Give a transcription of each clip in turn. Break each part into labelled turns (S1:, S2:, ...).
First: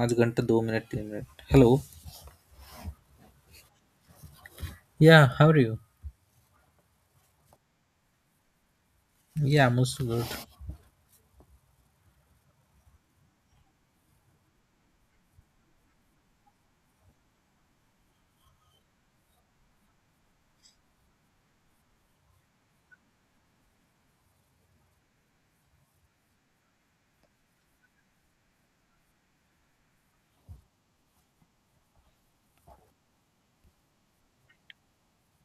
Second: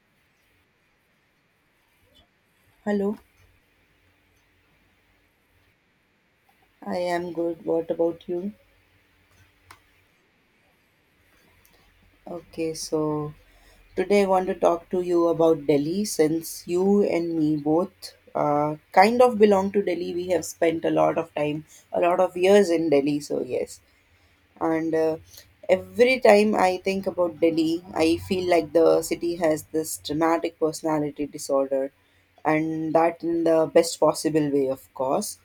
S1: पाँच घंटे दो मिनट तीन minute hello.
S2: Hello,
S1: Yeah, how are you?
S2: I am good. What about you?
S1: Yeah, I'm also good.
S2: Okay, so today I want to talk to you about Delhi since you and me both kind of belong to Delhi. We have spent a lot of time, a lot of years in Delhi, so yes. and Every time I think about Delhi, I feel like the city has this dramatic personality disorder, and that in the best possible way, of course.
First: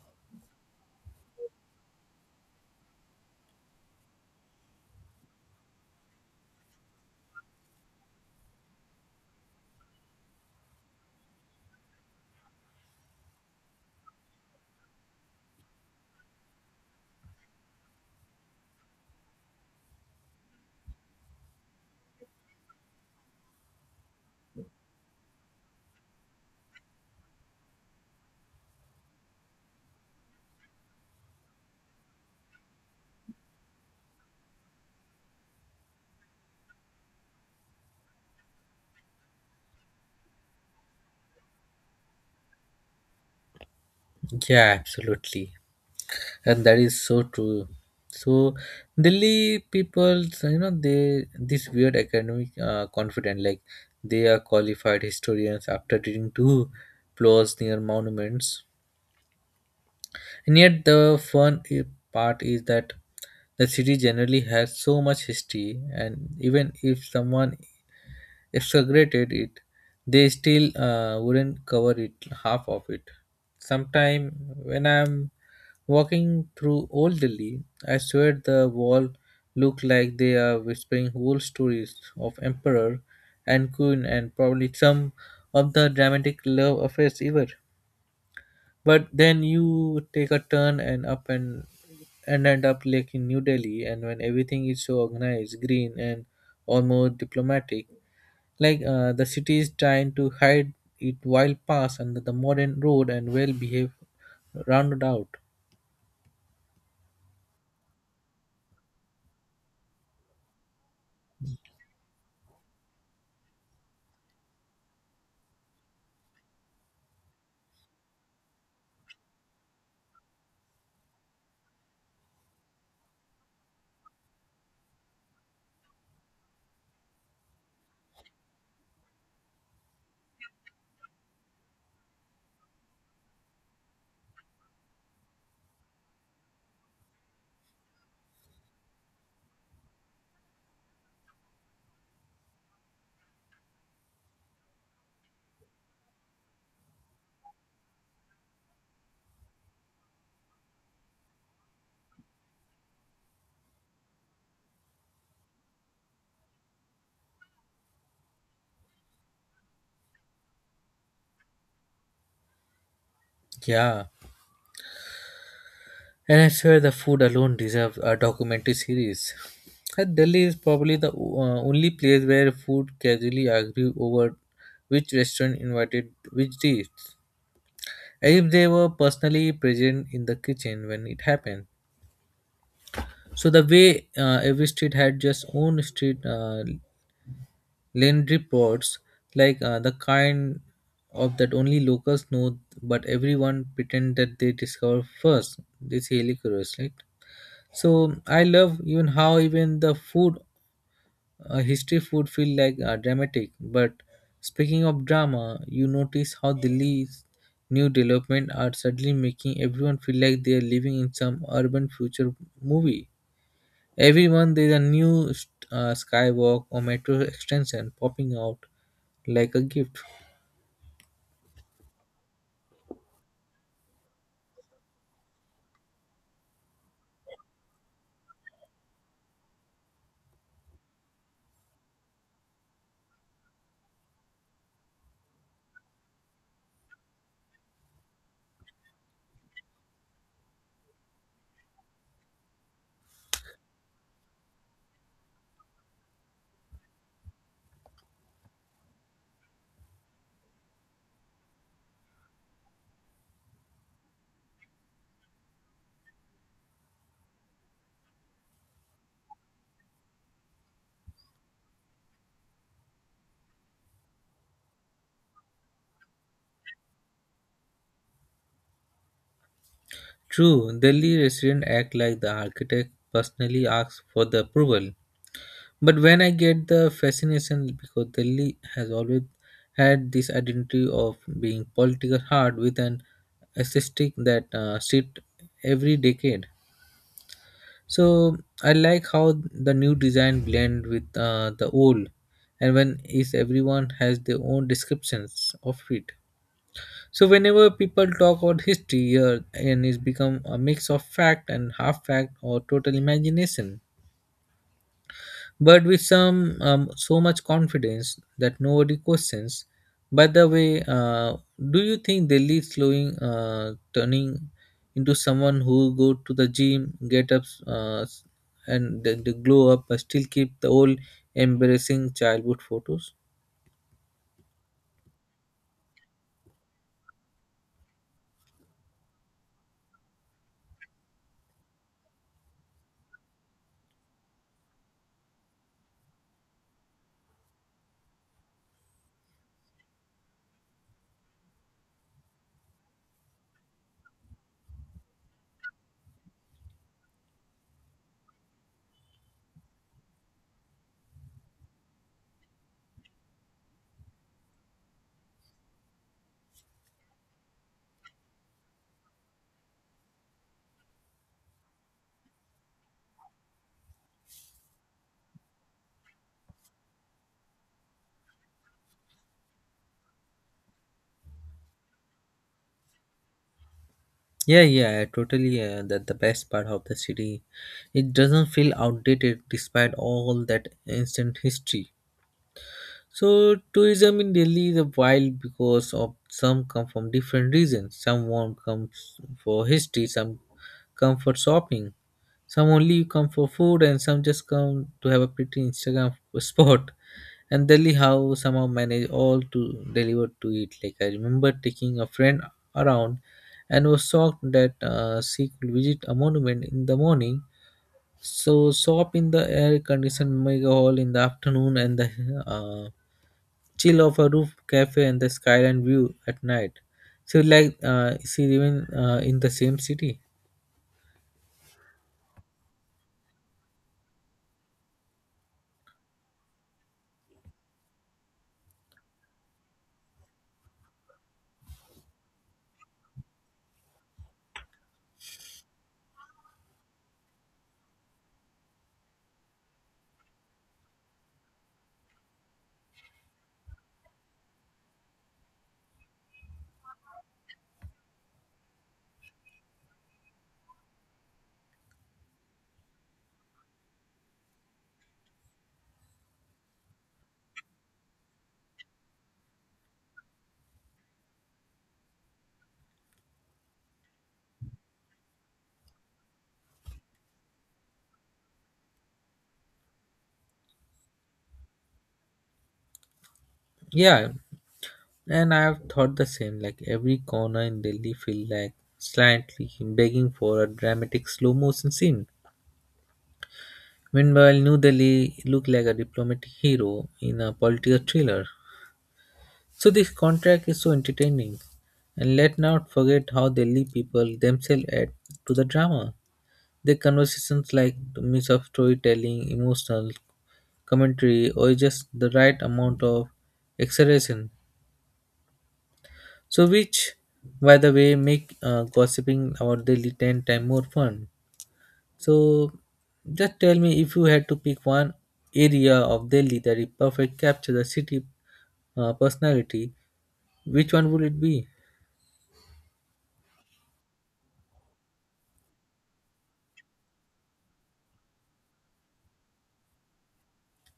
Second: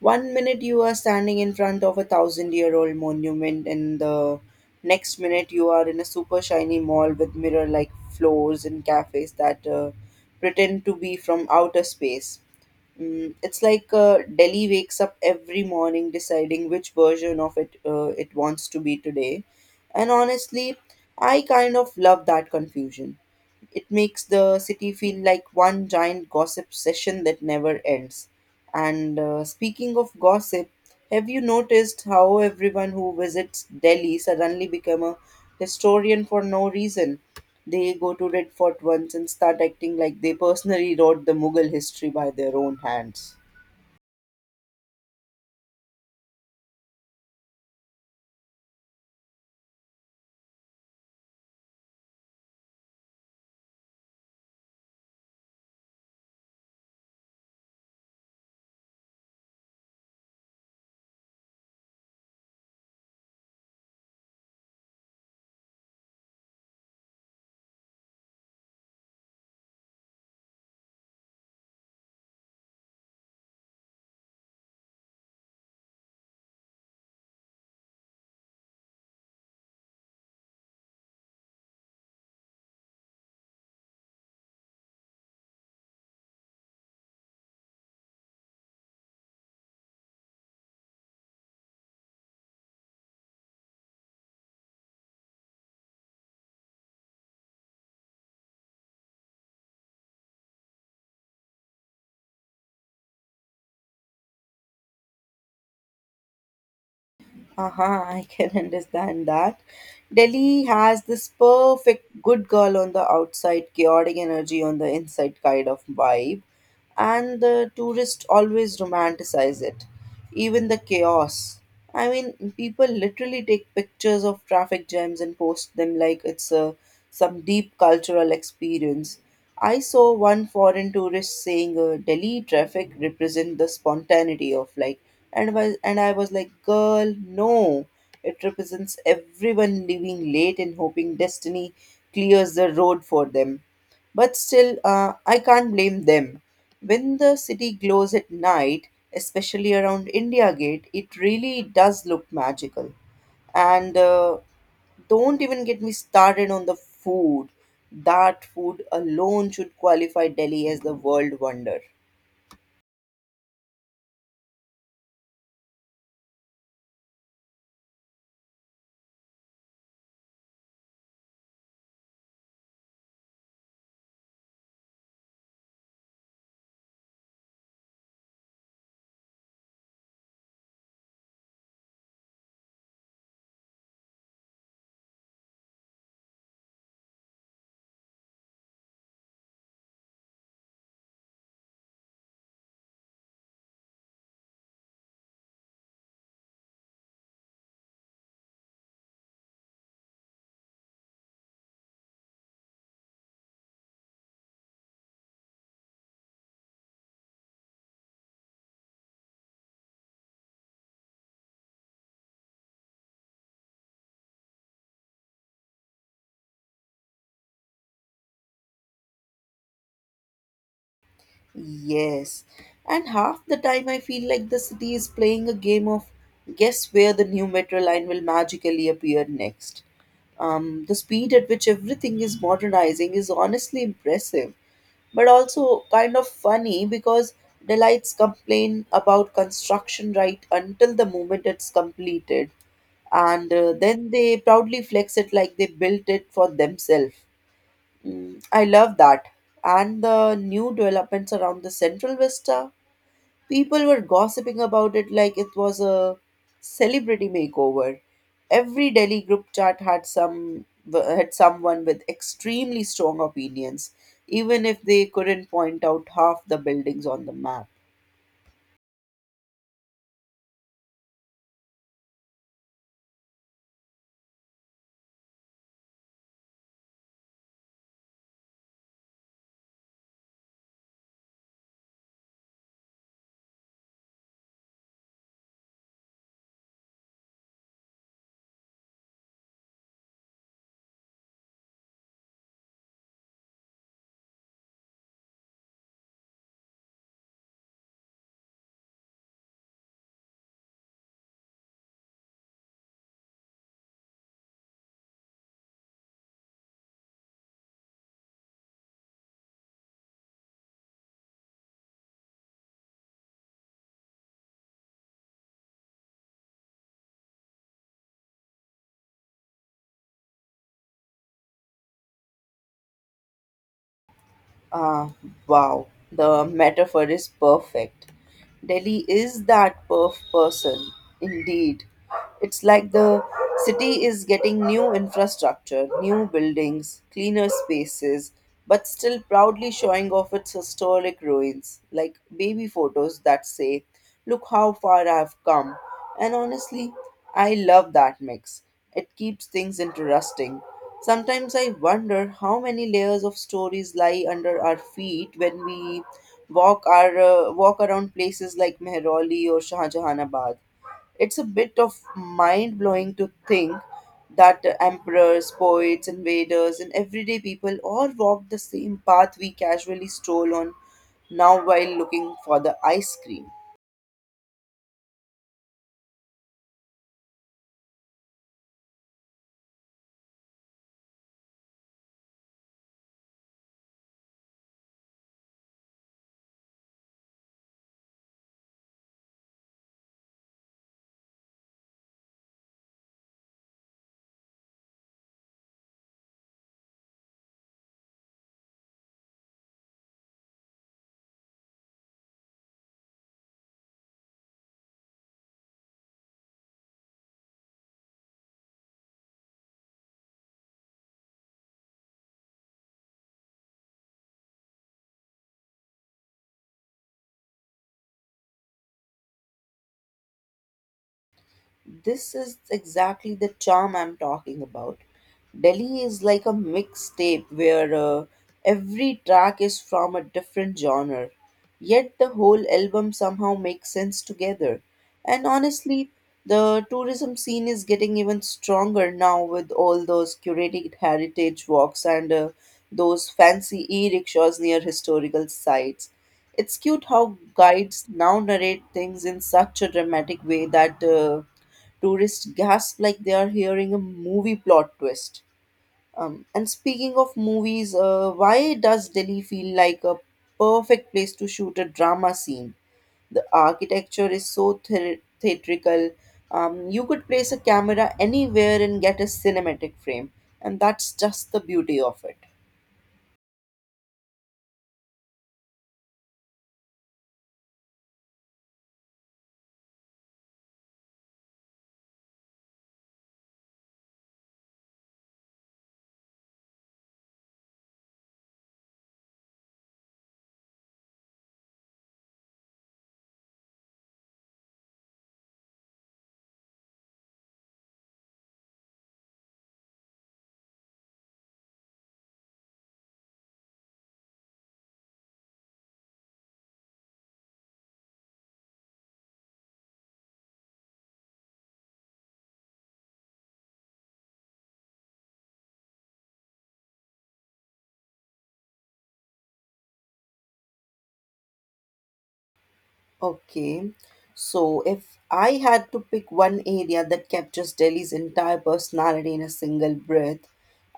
S2: One minute you are standing in front of a thousand year old monument, and the next minute you are in a super shiny mall with mirror like floors and cafes that pretend to be from outer space. Mm, it's like Delhi wakes up every morning deciding which version of it it wants to be today. And honestly, I kind of love that confusion. It makes the city feel like one giant gossip session that never ends. And speaking of gossip, have you noticed how everyone who visits Delhi suddenly become a historian for no reason? They go to Red Fort once and start acting like they personally wrote the Mughal history by their own hands.
S1: Yeah, absolutely, and that is so true. So Delhi people, they this weird academic, confident like they are qualified historians after reading two plots near monuments. And yet the fun i- part is that the city generally has so much history, and even if someone exaggerated it, they still wouldn't cover it half of it. Sometime when I'm walking through Old Delhi, I swear the wall look like they are whispering whole stories of emperor and queen and probably some of the dramatic love affairs ever. But then you take a turn and end up like in New Delhi, and when everything is so organized, green, and almost diplomatic, like the city is trying to hide it while pass under the modern road and well behaved rounded out.
S2: Haha, I can understand that. Delhi has this perfect good girl on the outside, chaotic energy on the inside kind of vibe, and the tourists always romanticize it, even the chaos. I mean, people literally take pictures of traffic jams and post them like it's a some deep cultural experience. I saw one foreign tourist saying Delhi traffic represent the spontaneity of like and I was like girl no, it represents everyone leaving late and hoping destiny clears the road for them. But still I can't blame them when the city glows at night, especially around India gate. It really does look magical. And don't even get me started on the food. That food alone should qualify Delhi as the world wonder.
S1: Yeah. And I swear the food alone deserves a documentary series. And Delhi is probably the only place where food casually argue over which restaurant invited which dish, as if they were personally present in the kitchen when it happened. So the way every street had just own street legendary pods, like the kind of that only locals know, but everyone pretend that they discover first. It's really curious, right? So I love even how even the food, history food feel like dramatic. But speaking of drama, you notice how Delhi's new development are suddenly making everyone feel like they are living in some urban future movie. Every month there's a new skywalk or metro extension popping out like a gift.
S2: Yes, and half the time I feel like the city is playing a game of guess where the new metro line will magically appear next. The speed at which everything is modernizing is honestly impressive, but also kind of funny because delights complain about construction right until the moment it's completed, and then they proudly flex it like they built it for themselves. Mm, I love that. And the new developments around the Central Vista, people were gossiping about it like it was a celebrity makeover. Every Delhi group chat had some had someone with extremely strong opinions, even if they couldn't point out half the buildings on the map.
S1: True, Delhi residents act like the architect personally asks for the approval. But when I get the fascination because Delhi has always had this identity of being political hard with an aesthetic that shifts every decade. So I like how the new design blend with the old, and when is everyone has their own descriptions of it. So whenever people talk about history, here and it's become a mix of fact and half fact or total imagination but with some so much confidence that nobody questions. By the way, do you think Delhi is slowing, turning into someone who go to the gym, get up, and the glow up, but still keep the old embarrassing childhood photos?
S2: Ah, wow. The metaphor is perfect. Delhi is that perf person, indeed. It's like the city is getting new infrastructure, new buildings, cleaner spaces, but still proudly showing off its historic ruins, like baby photos that say, look how far I've come. And honestly, I love that mix. It keeps things interesting. Sometimes I wonder how many layers of stories lie under our feet when we walk around places like Mehrauli or Shahjahanabad. It's a bit of mind-blowing to think that emperors, poets, invaders, and everyday people all walked the same path we casually stroll on now while looking for the ice cream.
S1: Yeah, yeah, totally. That the best part of the city, it doesn't feel outdated despite all that ancient history. So tourism in Delhi is wild because of some come from different regions. Some want comes for history, some come for shopping, some only come for food, and some just come to have a pretty Instagram spot. And Delhi how somehow manage all to deliver to it. Like I remember taking a friend around and was shocked that she could visit a monument in the morning. So shop in the air conditioned mega hall in the afternoon and the uh, chill of a roof cafe and the skyline view at night. So like she even in the same city.
S2: This is exactly the charm I'm talking about. Delhi is like a mixtape where every track is from a different genre, yet the whole album somehow makes sense together. And honestly, the tourism scene is getting even stronger now with all those curated heritage walks and those fancy e rickshaws near historical sites. It's cute how guides now narrate things in such a dramatic way that. Tourists gasp like they are hearing a movie plot twist. And speaking of movies, why does Delhi feel like a perfect place to shoot a drama scene? The architecture is so theatrical. You could place a camera anywhere and get a cinematic frame, and that's just the beauty of it.
S1: Yeah, and I have thought the same. Like every corner in Delhi feel like slightly begging for a dramatic slow motion scene. Meanwhile, New Delhi looked like a diplomatic hero in a political thriller. So this contract is so entertaining. And let not forget how Delhi people themselves add to the drama. The conversations like the mix of storytelling, emotional commentary, or just the right amount of exaggeration. So, which, by the way, make gossiping our daily 10 times more fun. So, just tell me if you had to pick one area of Delhi that it perfect capture the city personality, which one would it be?
S2: Okay. So if I had to pick one area that captures Delhi's entire personality in a single breath,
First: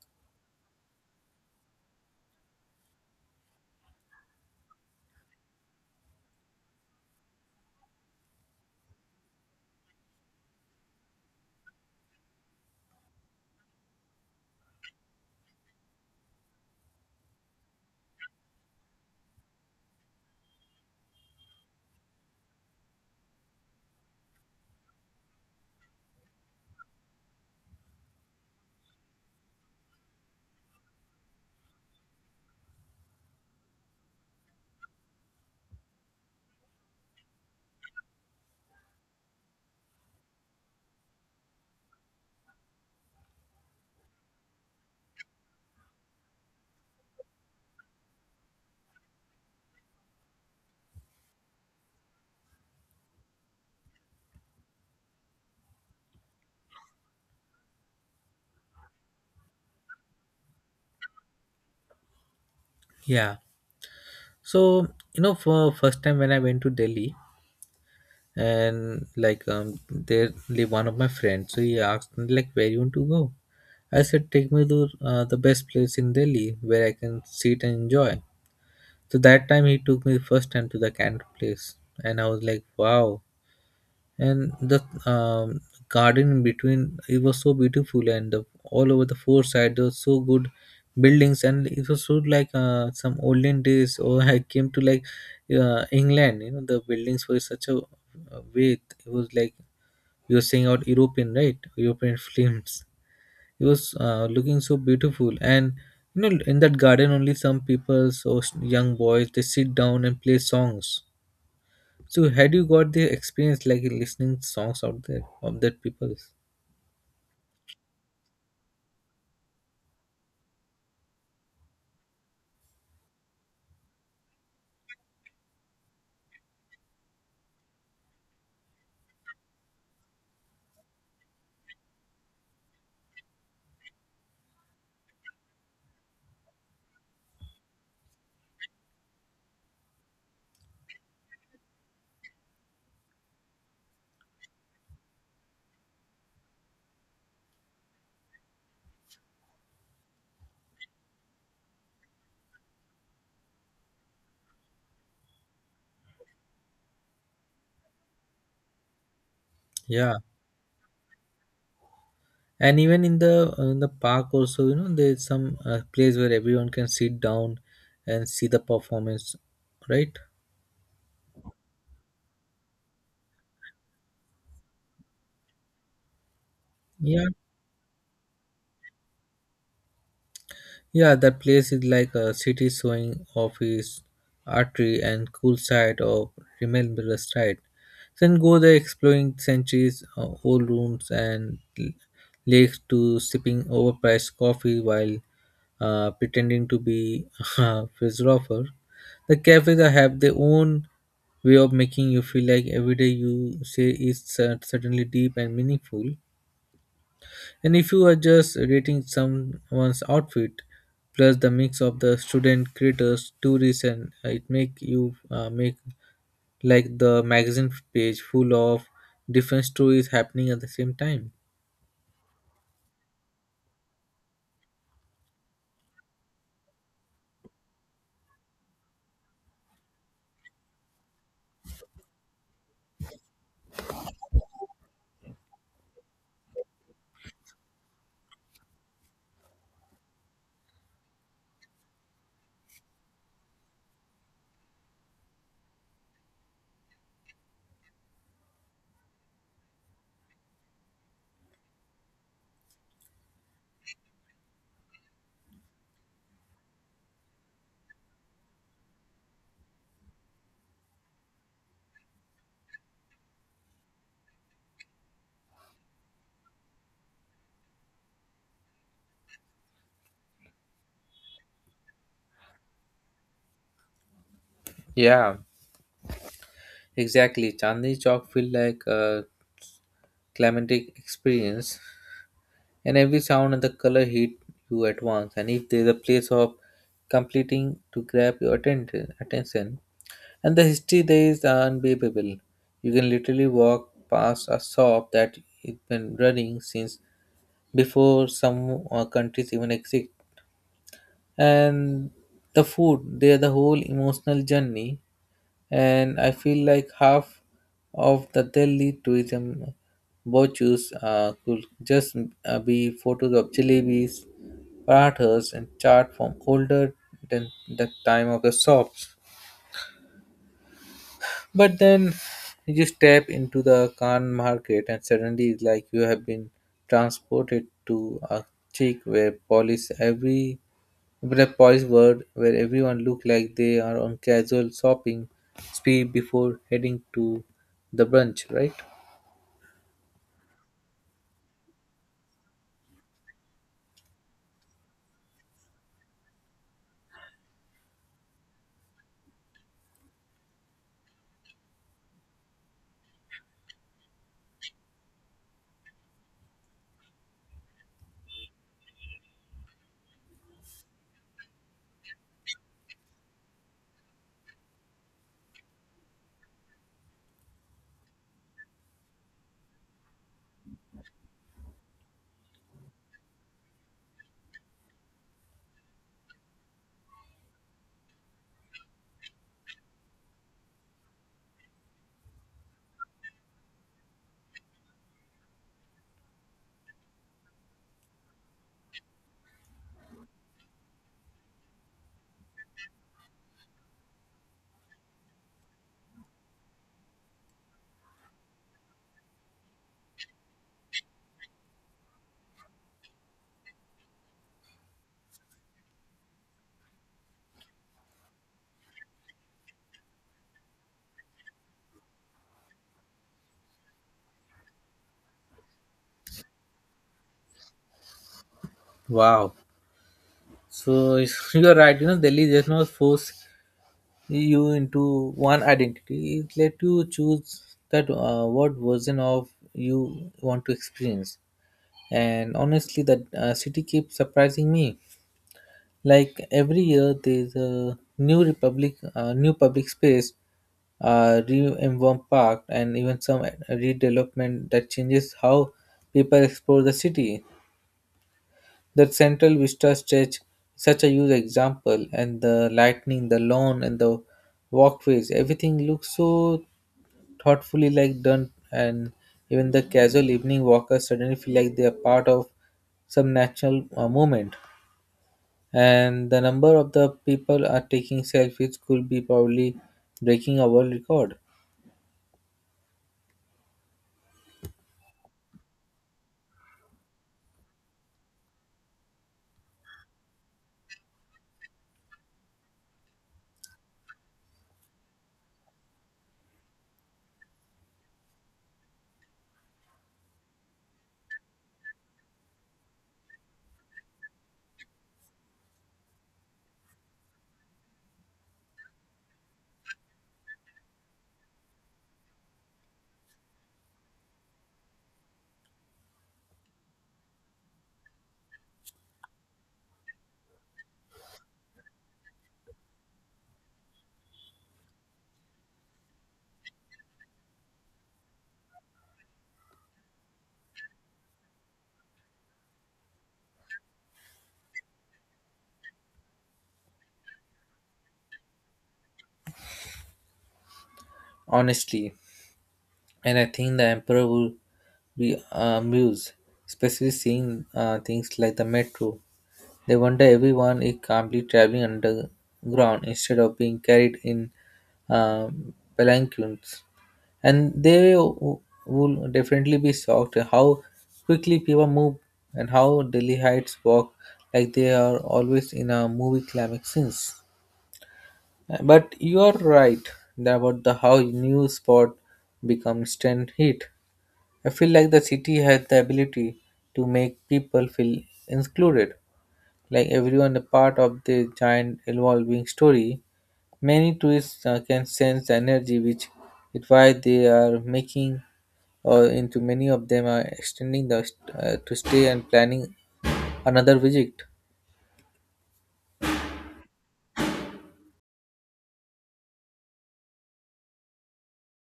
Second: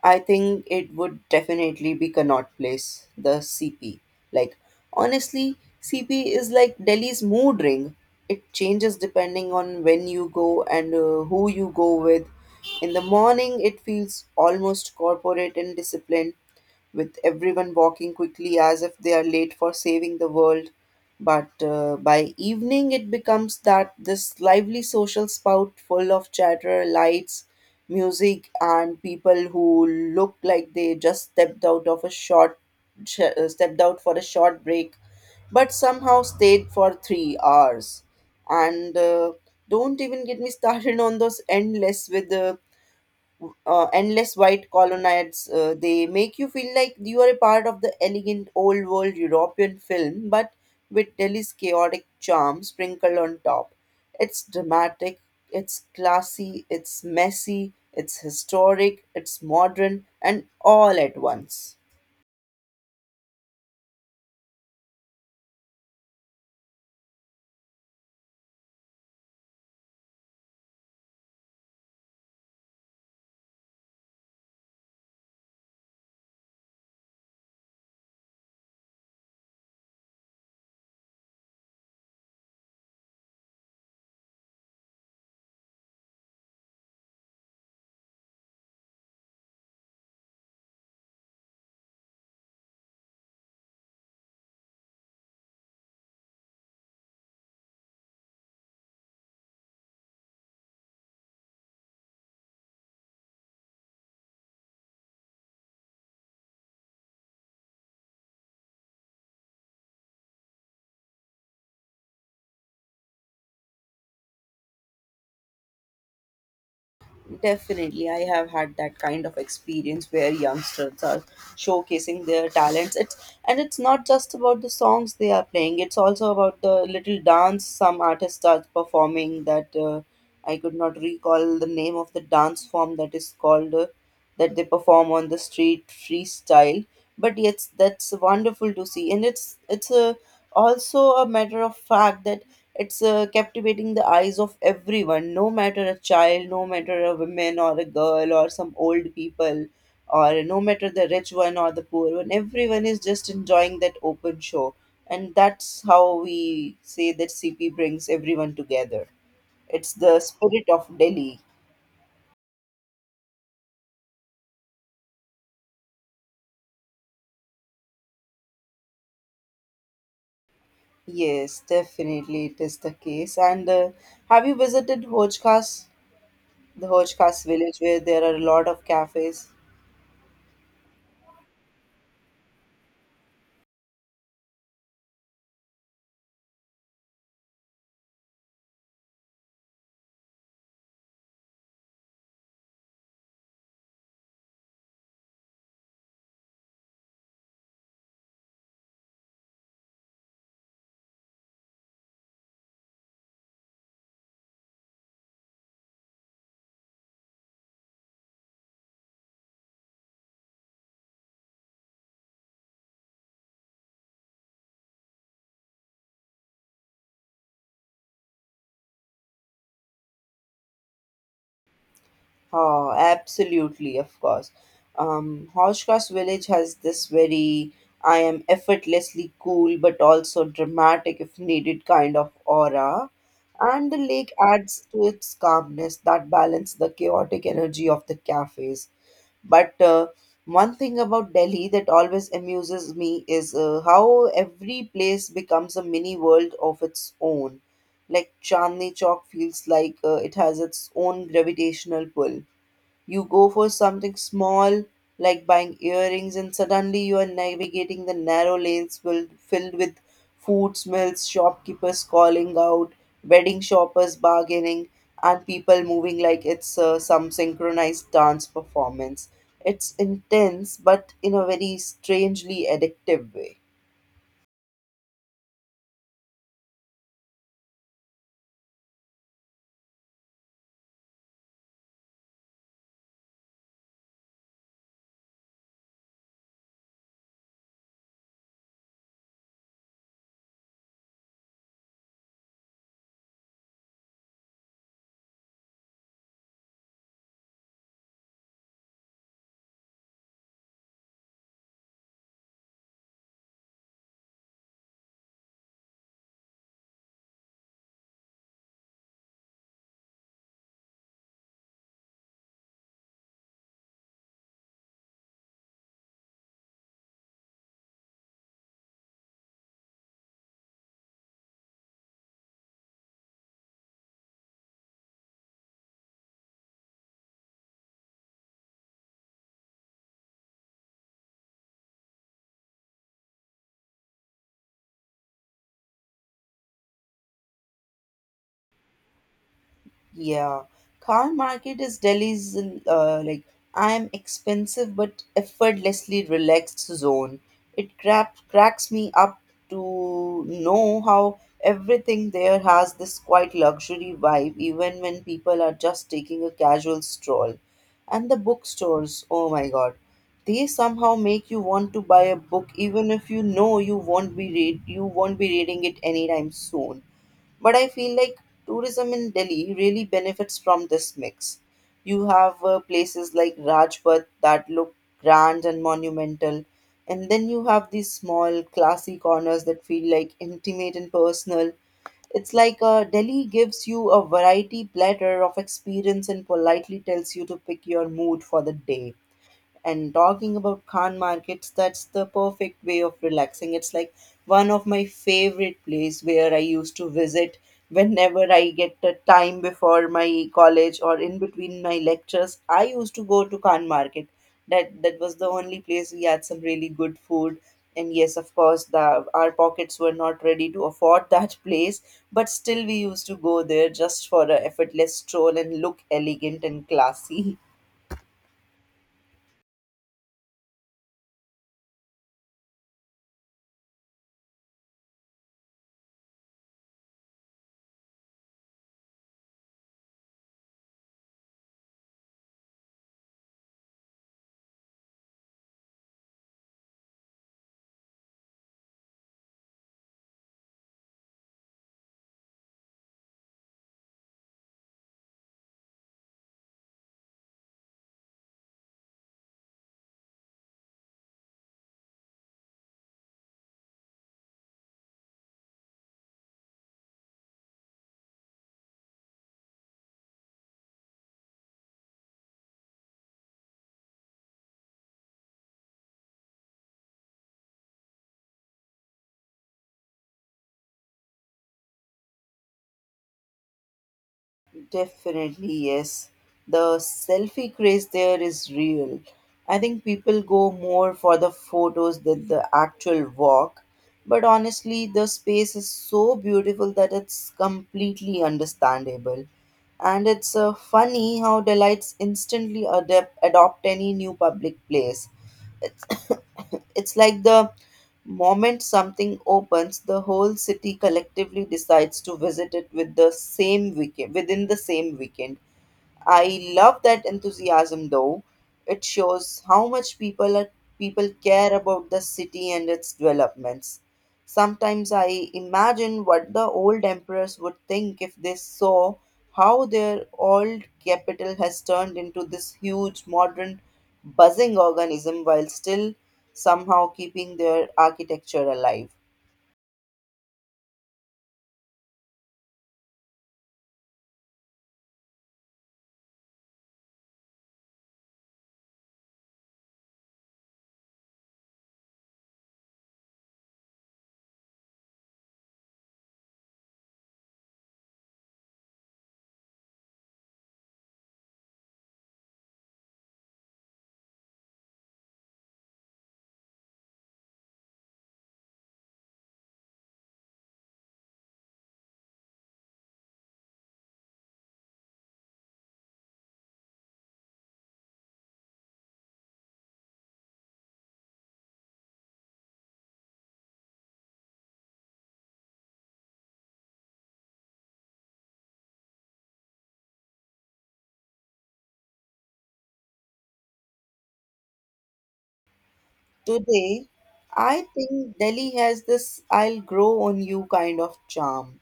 S2: I think it would definitely be Connaught Place, the CP. Like, honestly, CP is like Delhi's mood ring. It changes depending on when you go and who you go with. In the morning, it feels almost corporate and disciplined with everyone walking quickly as if they are late for saving the world. But by evening, it becomes that this lively social spout full of chatter, lights, music, and people who look like they just stepped out for a short break, but somehow stayed for 3 hours. And don't even get me started on those endless white colonnades. They make you feel like you are a part of the elegant old world European film, but with Delhi's chaotic charm sprinkled on top. It's dramatic, it's classy, it's messy, it's historic, it's modern, and all at once.
S1: Yeah. So you know, for first time when I went to Delhi, and like there live one of my friends, so he asked me like where you want to go. I said take me to the best place in Delhi where I can sit and enjoy. So that time he took me first time to the Canton Place, and I was like wow. And the um, garden in between, it was so beautiful, and the, all over the four sides there were so good buildings, and it was so like some olden days or I came to like England, you know, the buildings were such a way it was like, you're saying out European, right? European films. It was looking so beautiful. And you know in that garden only some people so young boys, they sit down and play songs. So had you got the experience like listening songs out there of that people?
S2: Definitely, I have had that kind of experience where youngsters are showcasing their talents. It's and it's not just about the songs they are playing; it's also about the little dance some artists are performing. That I could not recall the name of the dance form that is called. That they perform on the street freestyle, but yes, that's wonderful to see. And it's a, also a matter of fact that it's captivating the eyes of everyone, no matter a child, no matter a woman or a girl or some old people, or no matter the rich one or the poor one, everyone is just enjoying that open show. And that's how we say that CP brings everyone together. It's the
S1: Yeah,
S2: spirit of Delhi.
S1: and even in the park also, you know, there's some place where everyone can sit down and see the performance, right?
S2: Yes, definitely it is the case. And have you visited Hoj Khas, the Hoj
S1: Yeah,
S2: Khas village where there are a lot of cafes?
S1: yeah, that place is like a city showing off its artery and cool side of remember side. Then go there exploring centuries old rooms and lakes to sipping overpriced coffee while pretending to be a philosopher. The cafes that have their own way of making you feel like every day you say is certainly deep and meaningful. And if you are just rating someone's outfit, plus the mix of the student, creators, tourists, and it make you make like the magazine page full of different stories happening at the same time.
S2: Oh, absolutely, of course. Hoj Khas village has this very I am effortlessly cool but also dramatic if needed kind of aura. And the lake adds to its calmness that balance the chaotic energy of the cafes. But one thing about Delhi that always amuses me is how every place becomes a mini world of its own. Like Chandni Chowk feels like it has its own gravitational pull. You go for something small like buying earrings, and suddenly you are navigating the narrow lanes filled with food smells, shopkeepers calling out, wedding shoppers bargaining, and people moving like it's some synchronized dance performance. It's intense, but in a very strangely addictive way.
S1: Yeah, exactly. Chandni Chowk feel like a climatic experience, and every sound and the color hit you at once. And if there's a place of completing to grab your attention. And the history there is unbeatable. You can literally walk past a shop that has been running since before some countries even exist. And the food, they are the whole emotional journey. And I feel like half of the Delhi tourism virtues could just be photos of jalebis, parathas, and chart from older than the time of the shops. But then you just step into the Khan market and suddenly it's like you have been transported to a chic where police world where everyone look like they are on casual shopping spree before heading to the brunch, right?
S2: Yeah, car market is Delhi's like I'm expensive but effortlessly relaxed zone. It crap cracks me up to know how everything there has this quite luxury vibe, even when people are just taking a casual stroll. And the bookstores, oh my God, they somehow make you want to buy a book even if you know you won't be reading it anytime soon. But I feel like tourism in Delhi really benefits from this mix. You have places like Rajpath that look grand and monumental, and then you have these small, classy corners that feel like intimate and personal. It's like Delhi gives you a variety platter of experience and politely tells you to pick your mood for the day. And talking about Khan markets, that's the perfect way of relaxing. It's like one of my favorite place where I used to visit whenever I get the time before my college or in between my lectures. I used to go to Khan market. That was the only place we had some really good food. And yes, of course, the our pockets were not ready to afford that place, but still we used to go there just for a effortless stroll and look elegant and classy.
S1: Wow. So you are right. Delhi does not force you into one identity. It let you choose that what version of you want to experience. And honestly the city keeps surprising me, like every year there's a new public space, reinvent park and even some redevelopment that changes how people explore the city. The Central Vista stretch, such a huge example, and the lightning, the lawn and the walkways, everything looks so thoughtfully like done. And even the casual evening walkers suddenly feel like they are part of some natural movement, and the number of the people are taking selfies could be probably breaking a world record.
S2: Definitely, yes. The selfie craze there is real. I think people go more for the photos than the actual walk. But honestly, the space is so beautiful that it's completely understandable. And it's funny how delights instantly adopt any new public place. It's, it's like the moment something opens, the whole city collectively decides to visit it within the same weekend. I love that enthusiasm though. It shows how much people care about the city and its developments. Sometimes I imagine what the old emperors would think if they saw how their old capital has turned into this huge modern buzzing organism while still somehow keeping their architecture alive.
S1: Honestly, and I think the emperor would be amused, especially seeing things like the metro. They wonder everyone is calmly traveling underground instead of being carried in palanquins, and they will definitely be shocked at how quickly people move and how Delhi Heights walk like they are always in a movie climax scenes. But you are right that about the how new spot become instant hit. I feel like the city has the ability to make people feel included, like everyone a part of the giant evolving story. Many tourists can sense the energy, which is why they are making or into many of them are extending the to stay and planning another visit.
S2: Today, I think Delhi has this I'll grow on you kind of charm.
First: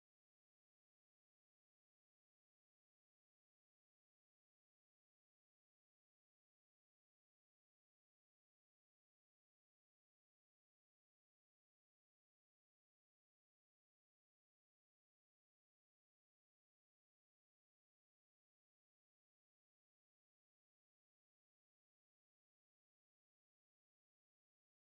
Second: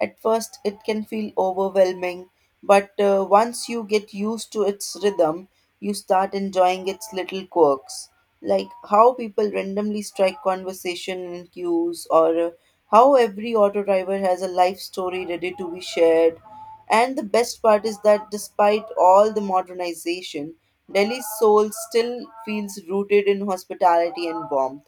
S2: At first, it can feel overwhelming, but once you get used to its rhythm, you start enjoying its little quirks, like how people randomly strike conversation in queues, or how every auto driver has a life story ready to be shared. And the best part is that despite all the modernization, Delhi's soul still feels rooted in hospitality and warmth.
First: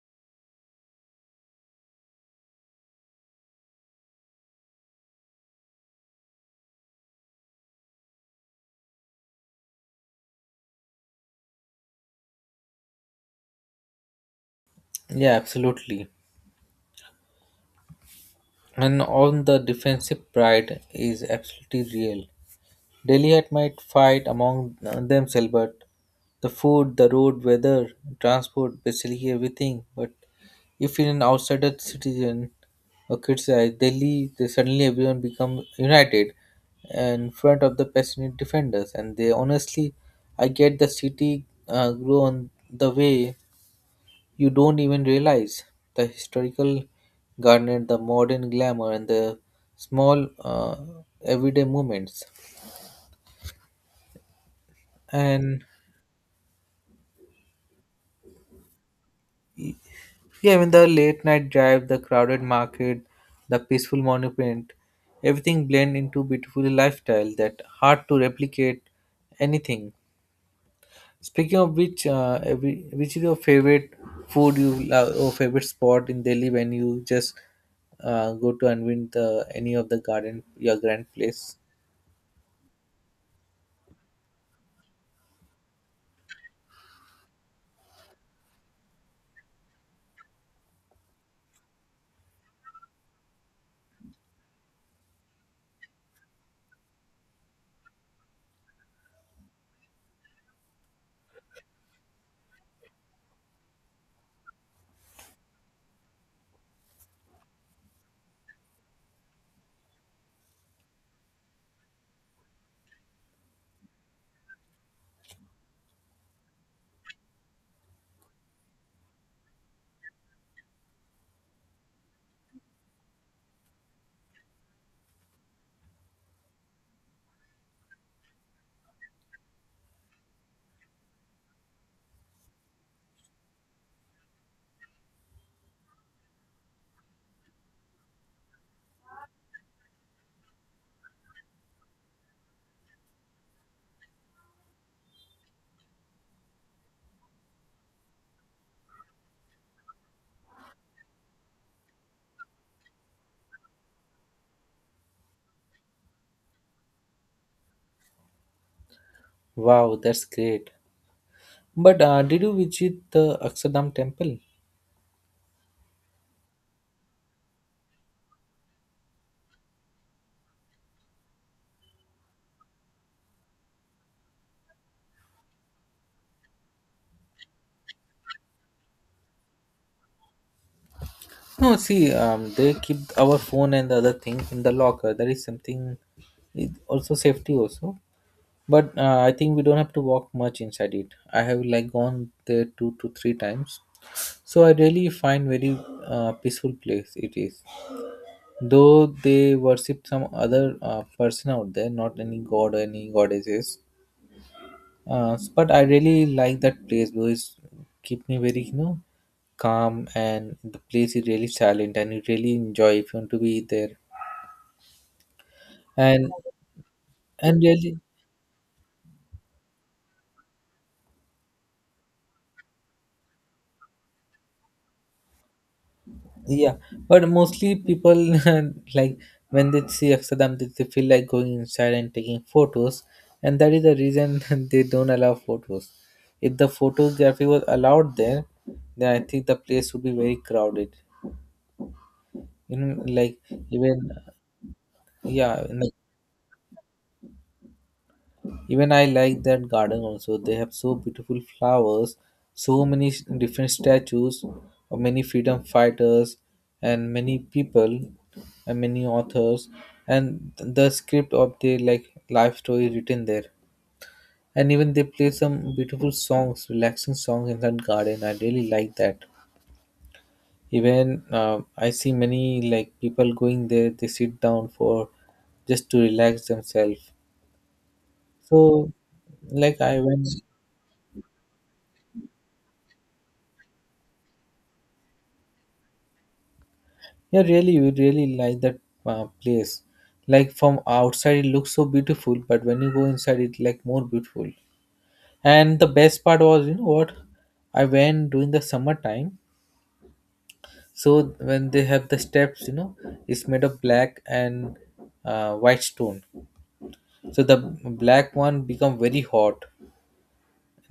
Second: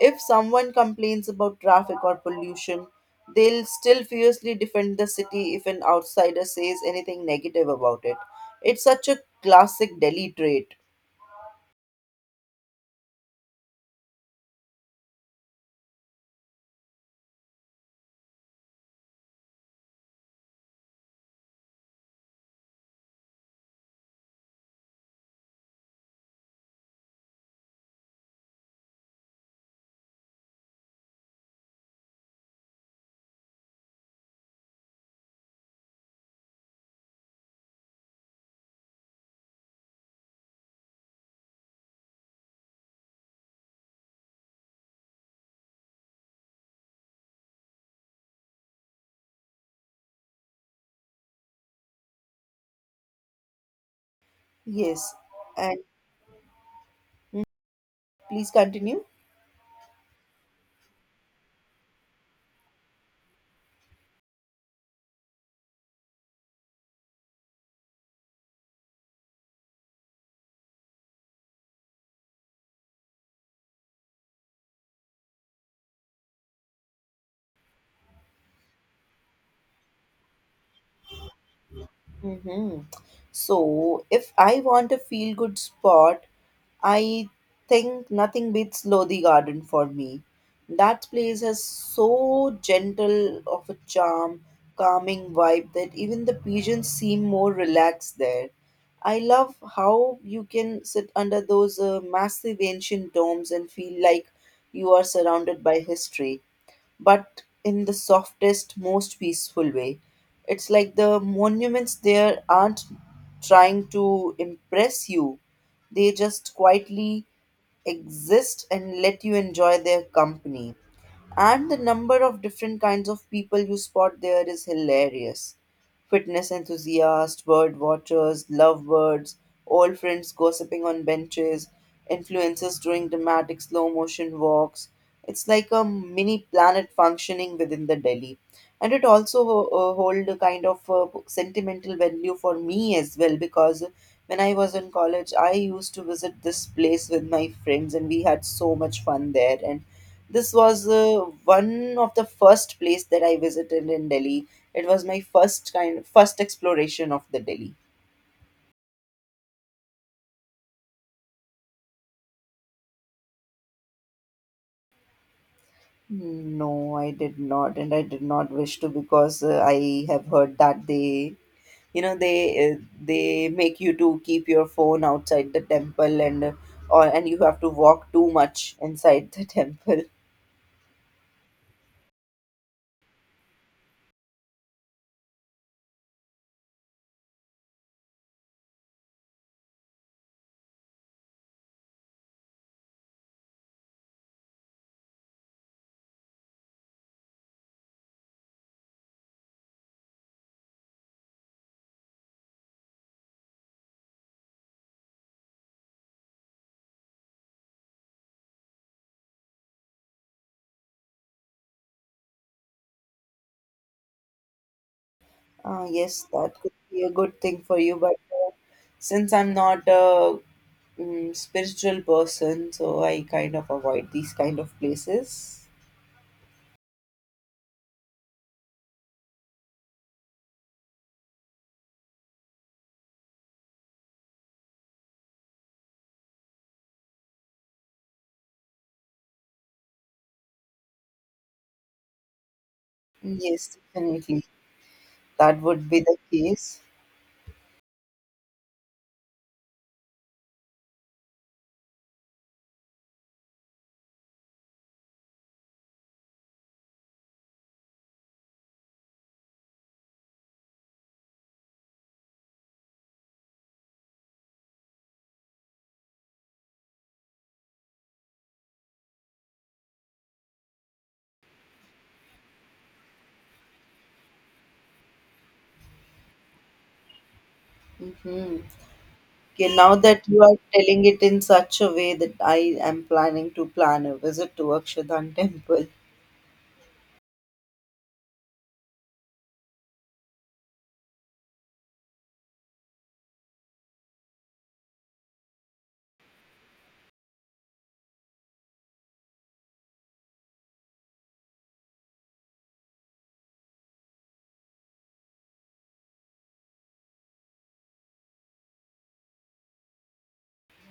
S2: If someone complains about traffic or pollution, they'll still fiercely defend the city if an outsider says anything negative about it. It's such a classic Delhi trait.
S1: Yeah, absolutely. And on the defensive pride is absolutely real. Delhi had might fight among themselves, but the food, the road, weather, transport, basically everything. But if you're an outsider citizen or criticize Delhi, they suddenly everyone become united in front of the passionate defenders. And they honestly, I get the city grow on the way you don't even realize the historical garnet, the modern glamour, and the small everyday moments.
S2: Yes,
S1: And
S2: and please continue.
S1: yeah, even the late night drive, the crowded market, the peaceful monument, everything blend into beautiful lifestyle that hard to replicate anything. Speaking of which, which is your favorite food you love or favorite spot in Delhi when you just go to unwind the any of the garden your grand place?
S2: Mm-hmm. So, if I want a feel good spot, I think nothing beats Lodi Garden for me. That place has so gentle of a charm, calming vibe that even the pigeons seem more relaxed there. I love how you can sit under those massive ancient domes and feel like you are surrounded by history but in the softest, most peaceful way. It's like the monuments there aren't trying to impress you, they just quietly exist and let you enjoy their company. And the number of different kinds of people you spot there is hilarious. Fitness enthusiasts, bird watchers, lovebirds, old friends gossiping on benches, influencers doing dramatic slow motion walks. It's like a mini planet functioning within the Delhi. And it also hold a kind of sentimental value for me as well because when I was in college, I used to visit this place with my friends and we had so much fun there. And this was one of the first place that I visited in Delhi. It was my first kind, first exploration of the Delhi.
S1: Wow, that's great. But did you visit the Akshardham temple?
S2: No, I did not, and I did not wish to because I have heard that they, you know, they make you to keep your phone outside the temple and or and you have to walk too much inside the temple.
S1: No, see, they keep our phone and the other thing in the locker. That is something, it also safety also. But I think we don't have to walk much inside it. I have like gone there 2 to 3 times, so I really find very peaceful place it is. Though they worship some other person out there, not any god or any goddesses. But I really like that place because keep me very calm, and the place is really silent and you really enjoy if you want to be there.
S2: Ah, yes,
S1: And
S2: that could be a good
S1: and
S2: thing for you,
S1: really
S2: but since I'm not spiritual person, so I kind of avoid these kind of places.
S1: Yeah, but mostly people like when they see Amsterdam they feel like going inside and taking photos, and that is the reason they don't allow photos. If the photography was allowed there, then I think the place would be very crowded, you know like
S2: Yes,
S1: even
S2: definitely. That
S1: yeah in
S2: would
S1: the
S2: be the case.
S1: Even I like that garden also. They have so beautiful flowers, so many different statues of many freedom fighters and many people and many authors, and the script of their like life story written there. And even they play some beautiful songs, relaxing songs in that garden. I really like that. Even I see many like people going there. They sit down for just to relax themselves.
S2: Mm-hmm.
S1: So,
S2: Okay,
S1: like
S2: now
S1: I went.
S2: that you are telling it in such a way that I am planning to plan a visit to Akshadhan temple.
S1: Yeah, really, we really like that place. Like from outside, it looks so beautiful, but when you go inside, it like more beautiful. And the best part was, you know what? I went during the summertime, so when they have the steps, you know, it's made of black and white stone. So the black one become very hot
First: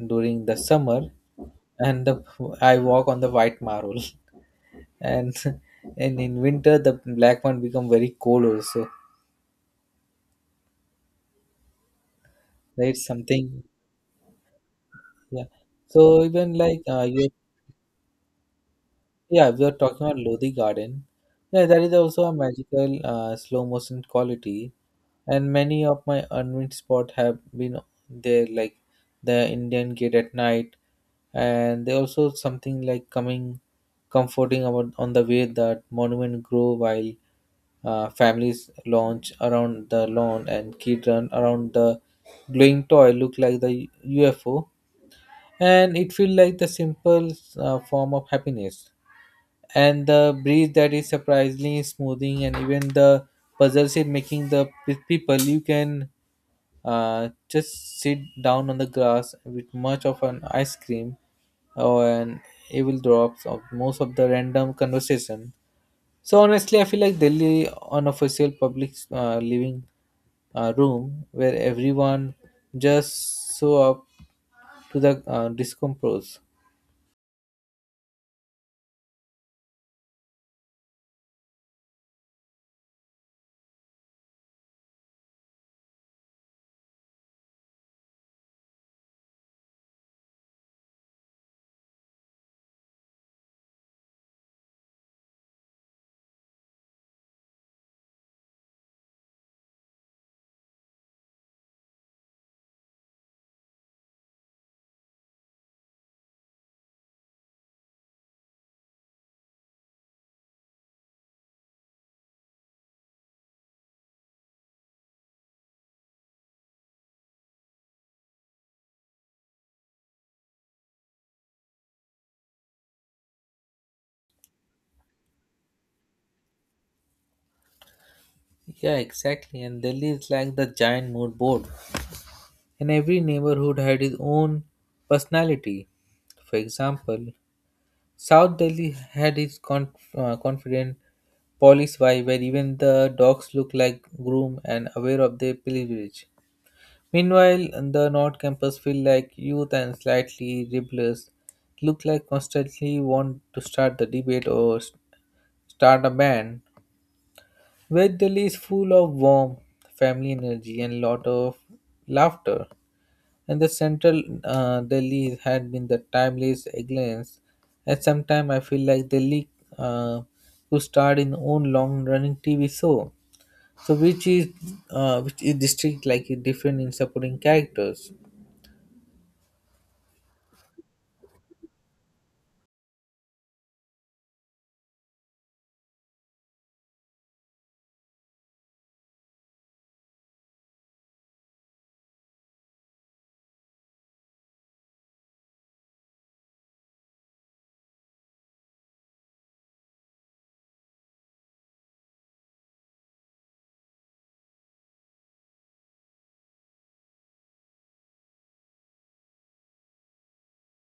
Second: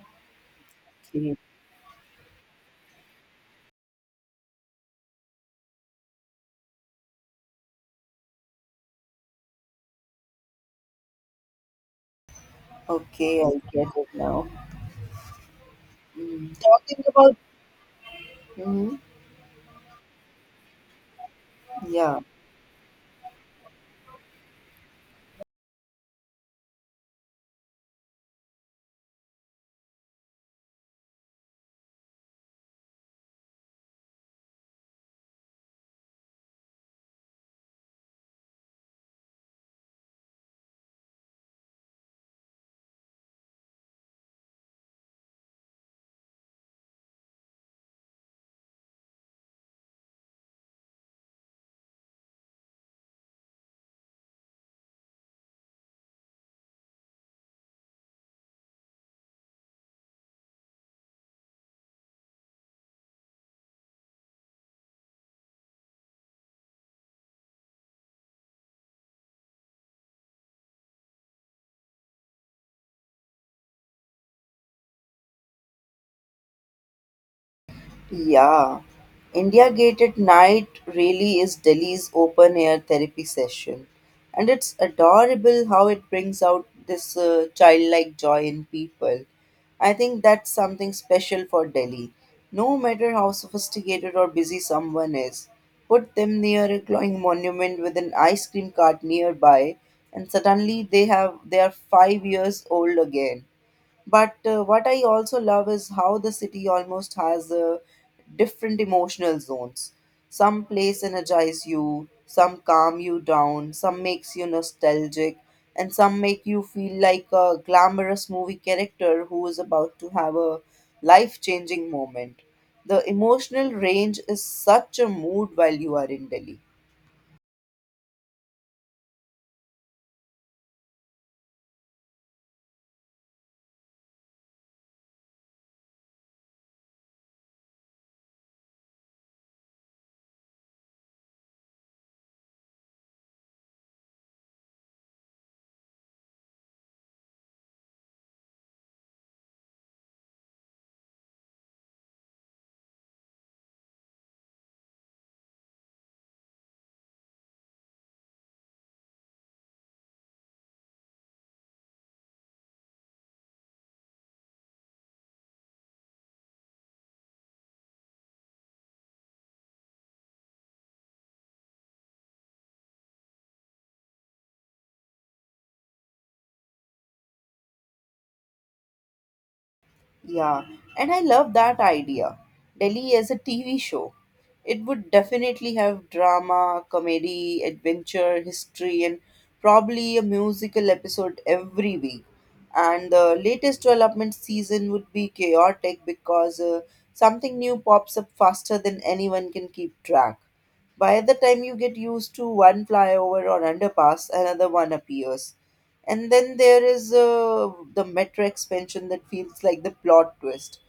S1: during the summer,
S2: Okay,
S1: and the I walk on the white marble, and and in winter the black one become very cold also. Right,
S2: okay I
S1: something.
S2: get it now.
S1: Yeah. So even
S2: Mm.
S1: like
S2: Talking
S1: you,
S2: about, mm,
S1: yeah, we are talking about Lodi Garden. Yeah, that is
S2: yeah.
S1: also a magical slow motion quality, and many of my unwin spot have been there, like the Indian Gate at night, and there also something like coming, comforting about on the way that monument grow while families launch around the lawn and kids run around the glowing toy look like the UFO. And it feels like the simple form of happiness, and the breeze that is surprisingly smoothing, and even the puzzles in making the people you can just sit down on the grass with much of an ice cream or an evil drops of most of the random conversation. So honestly I feel like Delhi unofficial public living room where everyone just show up to the discompose.
S2: Yeah. India Gate at night really is Delhi's open air therapy session. And it's adorable how it brings out this childlike joy in people. I think that's something special for Delhi. No matter how sophisticated or busy someone is, put them near a glowing monument with an ice cream cart nearby, and suddenly they are five years old again. But what I also love is how the city almost has different emotional zones. Some place energize you, some calm you down, some makes you nostalgic, and some make you feel like a glamorous movie character who is about to have a life-changing moment. The emotional range is such a mood while you are in Delhi.
S1: Yeah, exactly. And Delhi is like the giant mood board. And every neighborhood had its own personality. For example, South Delhi had its confident police vibe where even the dogs look like groom and aware of their pilgrimage. Meanwhile, the North Campus feel like youth and slightly rebellious, look like constantly want to start the debate or start a band. Veg Delhi is full of warmth, family energy, and lot of laughter. And the central Delhi had been the timeless excellence. At some time, I feel like Delhi uh, could start in own long-running TV show. So, which is district like is different in supporting characters.
S2: Yeah, and I love that idea. Delhi as a TV show. It would definitely have drama, comedy, adventure, history, and probably a musical episode every week. And the latest development season would be chaotic because something new pops up faster than anyone can keep track. By the time you get used to one flyover or underpass, another one appears. And then there is the metro expansion that feels like the plot twist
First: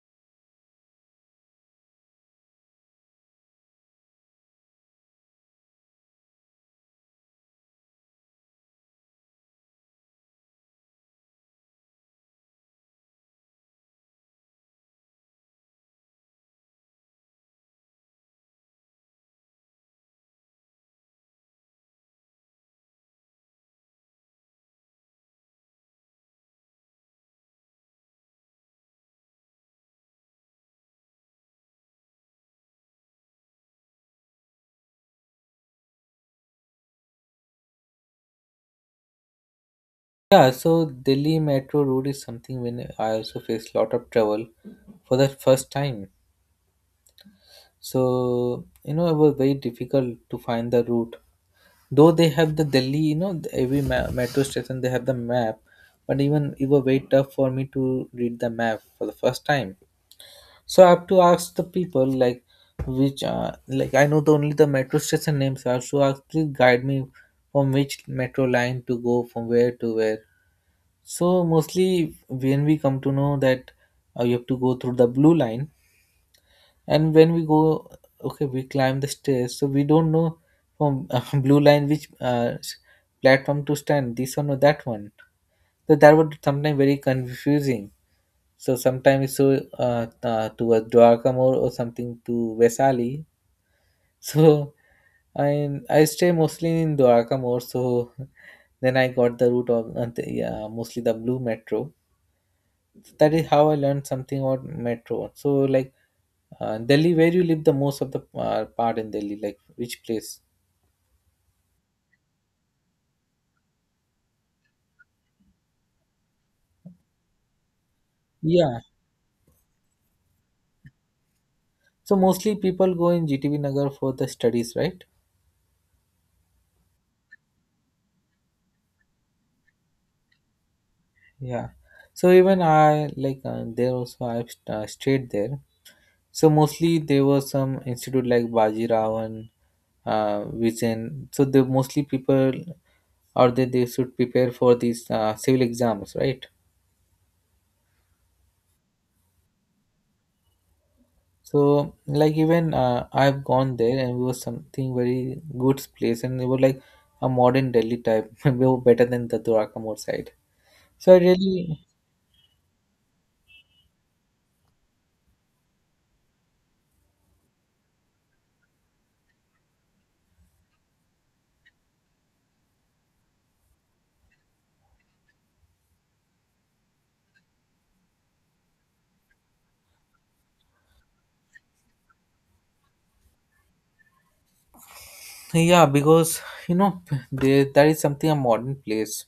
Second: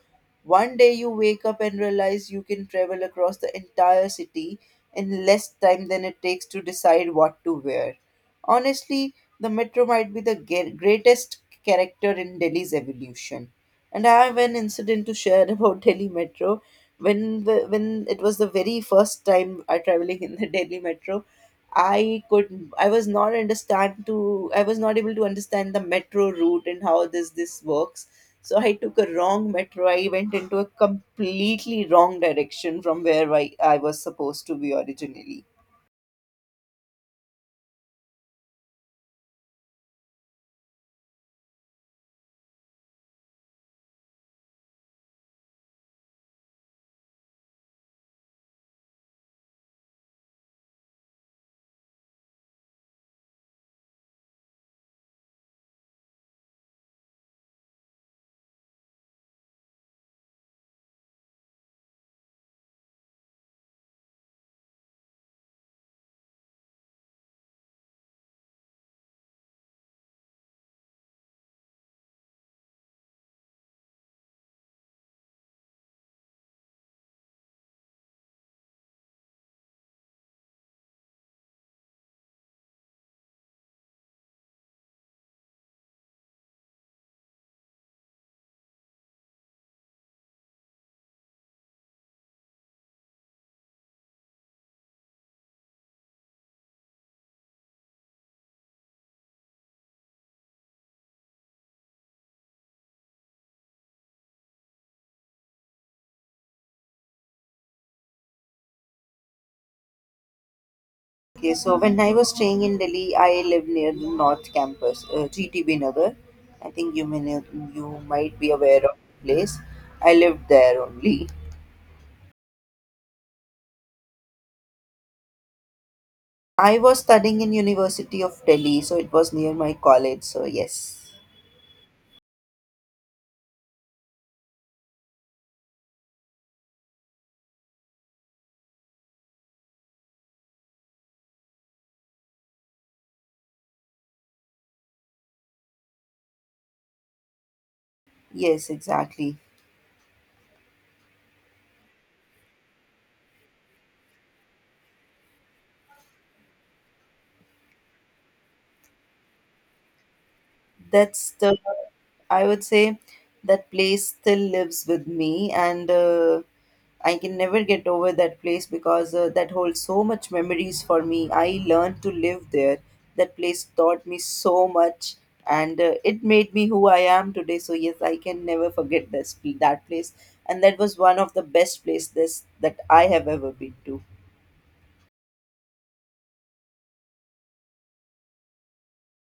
S2: one day you wake up and realize you can travel across the entire city in less time than it takes to decide what to wear. Honestly, the metro might be the greatest character in Delhi's evolution. And I have an incident to share about Delhi Metro. When it was the very first time I traveling in the Delhi Metro, I was not understand to I was not able to understand the metro route and how this works. So I took a wrong metro. I went into a completely wrong direction from where I was supposed to be originally.
S1: Yeah, so Delhi metro route is something when I also faced lot of trouble for the first time. So you know it was very difficult to find the route. Though they have the Delhi, you know, metro station they have the map, but even it was very tough for me to read the map for the first time. So I have to ask the people like which like I know the only the metro station names. So I also ask, please guide me from which metro line to go from where to where. So mostly when we come to know that you have to go through the blue line, and when we go, okay, we climb the stairs, so we don't know from blue line which platform to stand, this one or that one. So that would sometimes very confusing. So sometimes so towards Dwarka more or something to Vesali. So I stay mostly in Dwarka more, so then I got the route of mostly the blue metro. So that is how I learned something about metro. So like Delhi, where you live the most of the part in Delhi, like which place?
S2: Okay, so when I was staying in Delhi, I lived near the North Campus, GTB Nagar. I think you may know, you might be
S1: Yeah.
S2: aware of the place. I lived there only.
S1: So mostly people go in GTB Nagar for the studies, right?
S2: I was studying in University of Delhi, so it was near my college. So yes.
S1: Yeah. So even I like there also I've stayed there. So mostly there was some institute like Baji Rao and Vijayan. So the mostly people or they should prepare for these civil exams, right?
S2: Yes, exactly.
S1: So like even I've gone there and it was something very good place, and it was like a modern Delhi type. We were better than the Durakamur side. So I
S2: That's the,
S1: really.
S2: I would say that place still lives with me, and I can never get over that place because that holds so much memories for me. I learned to live there. That place taught me so much, and it made me who I am today. So yes, I can never forget this that place, and that was one of the best places that I have ever been to.
S1: Yeah, because you know there that is something a modern place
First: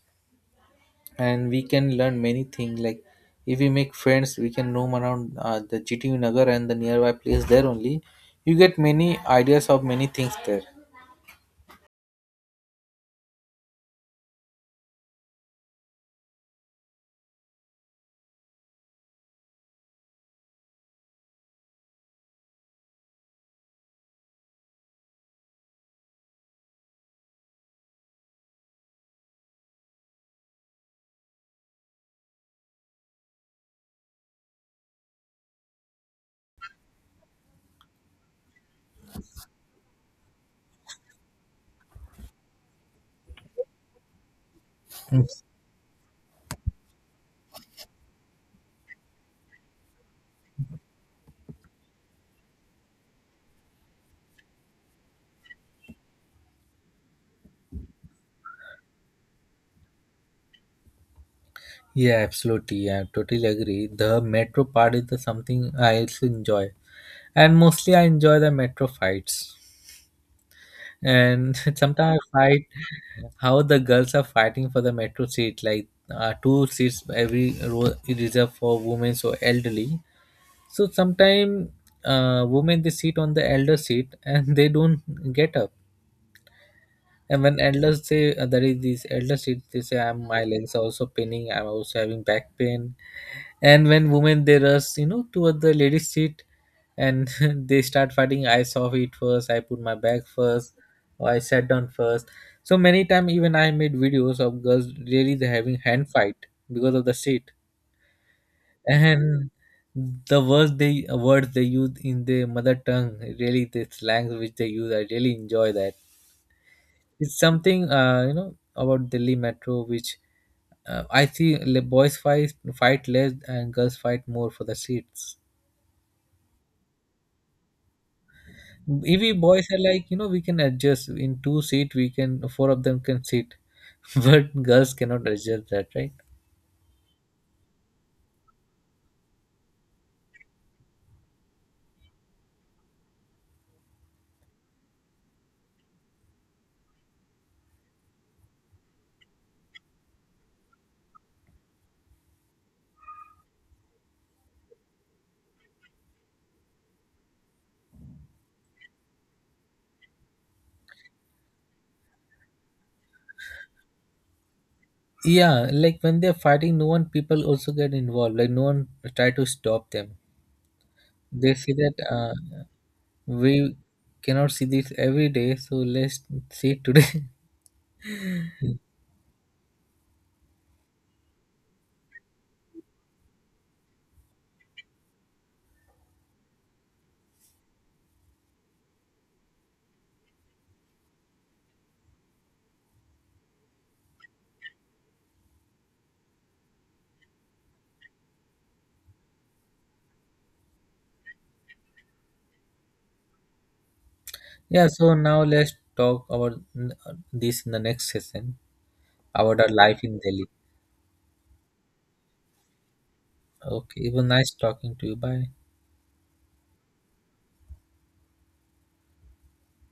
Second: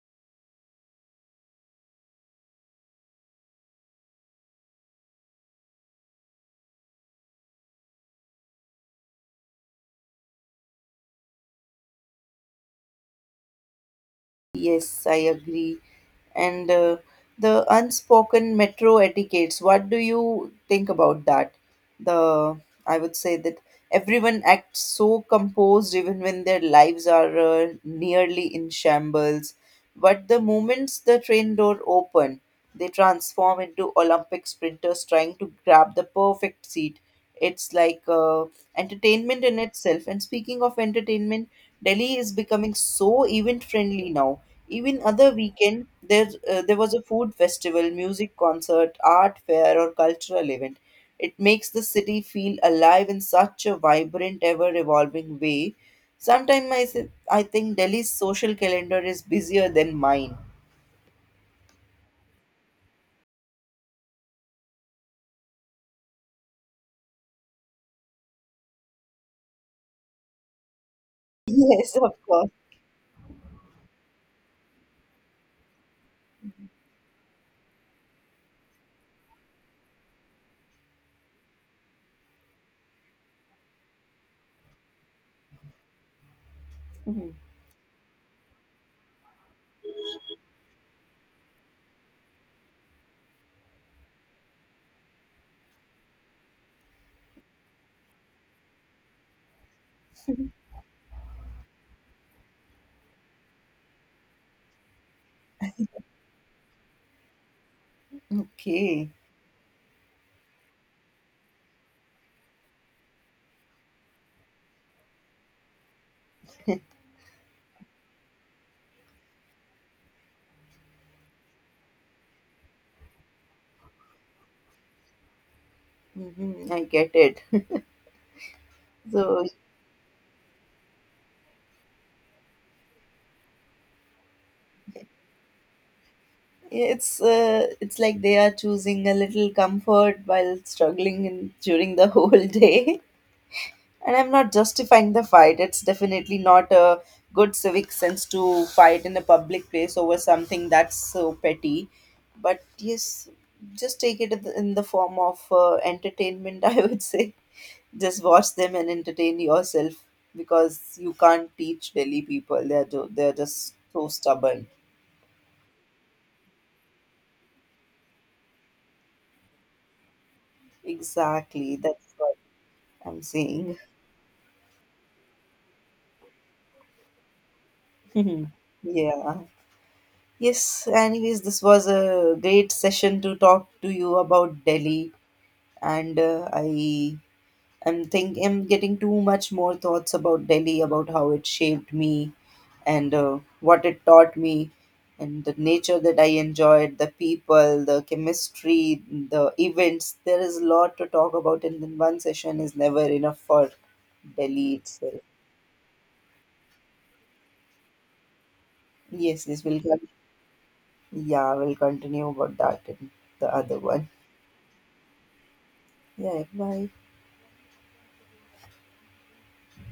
S1: and we can learn many things, like if we make friends we can roam around the GTU Nagar and the nearby place there only. You get many ideas of many things there.
S2: Yes, I agree. And the unspoken metro etiquettes, what do you think about that? The I would say that everyone acts so composed even when their lives are nearly in shambles. But the moments the train door open, they transform into Olympic sprinters trying to grab the perfect seat. It's like entertainment in itself. And speaking of entertainment, Delhi is becoming so event friendly now. Even other weekend, there was a food festival, music concert, art fair, or cultural event. It makes the city feel alive in such a vibrant, ever evolving way. Sometimes I think Delhi's social calendar is busier than mine.
S1: Yeah, absolutely. I totally agree. The metro part is the something I also enjoy, and mostly I enjoy the metro fights. And
S2: Yes, of
S1: sometimes I
S2: course.
S1: fight how the girls are fighting for the metro seat, like two seats every row is reserved for women or elderly. So sometimes women they sit on the elder seat and they don't get up.
S2: Mhm.
S1: And when elders say there is this elder seat, they say I'm my legs are also paining, I'm also having back pain. And when women they rush, you know, toward the ladies seat, and they start fighting. I saw it first, I put my bag first, or I sat down first. So many time, even I made videos of girls really they having hand fight because of the seat.
S2: Okay,
S1: And the words they use in their mother tongue, really the slangs which they use, I really enjoy that. It's something you know about Delhi metro, which I see boys fight, fight less, and girls fight more for the seats.
S2: hmm I get it.
S1: If we
S2: So
S1: boys are like, you know, we can adjust in two seat, we can four of them can sit, but girls cannot adjust that, right?
S2: it's it's like they are choosing a little comfort while struggling in, during the whole day. And I'm not justifying the fight. It's definitely not a good civic sense to fight in a public place over something that's so petty. But yes, just take it in the form of entertainment. I would say just watch them and entertain yourself because you can't teach Delhi people. They're just so stubborn.
S1: Yeah, like when they're fighting, no one people also get involved. Like no one try to stop them. They say
S2: Exactly.
S1: that
S2: That's what I'm
S1: we
S2: saying.
S1: cannot see this every day, so let's see it today.
S2: Mhm. Yeah. Yes, anyways, this was a great session to talk to you about Delhi. And I am think am getting too much more thoughts about Delhi, about how it shaped me and what it taught me and the nature that I enjoyed, the people, the chemistry, the events. There is a lot to talk about and then one session is never enough for Delhi
S1: Yeah, so
S2: itself.
S1: now let's talk about this in the next session
S2: Yes,
S1: about
S2: this
S1: our
S2: will
S1: life
S2: come.
S1: in Delhi.
S2: Yeah, we'll continue about that in the other
S1: Okay,
S2: one.
S1: it was nice talking to you. Bye.
S2: Yeah, bye.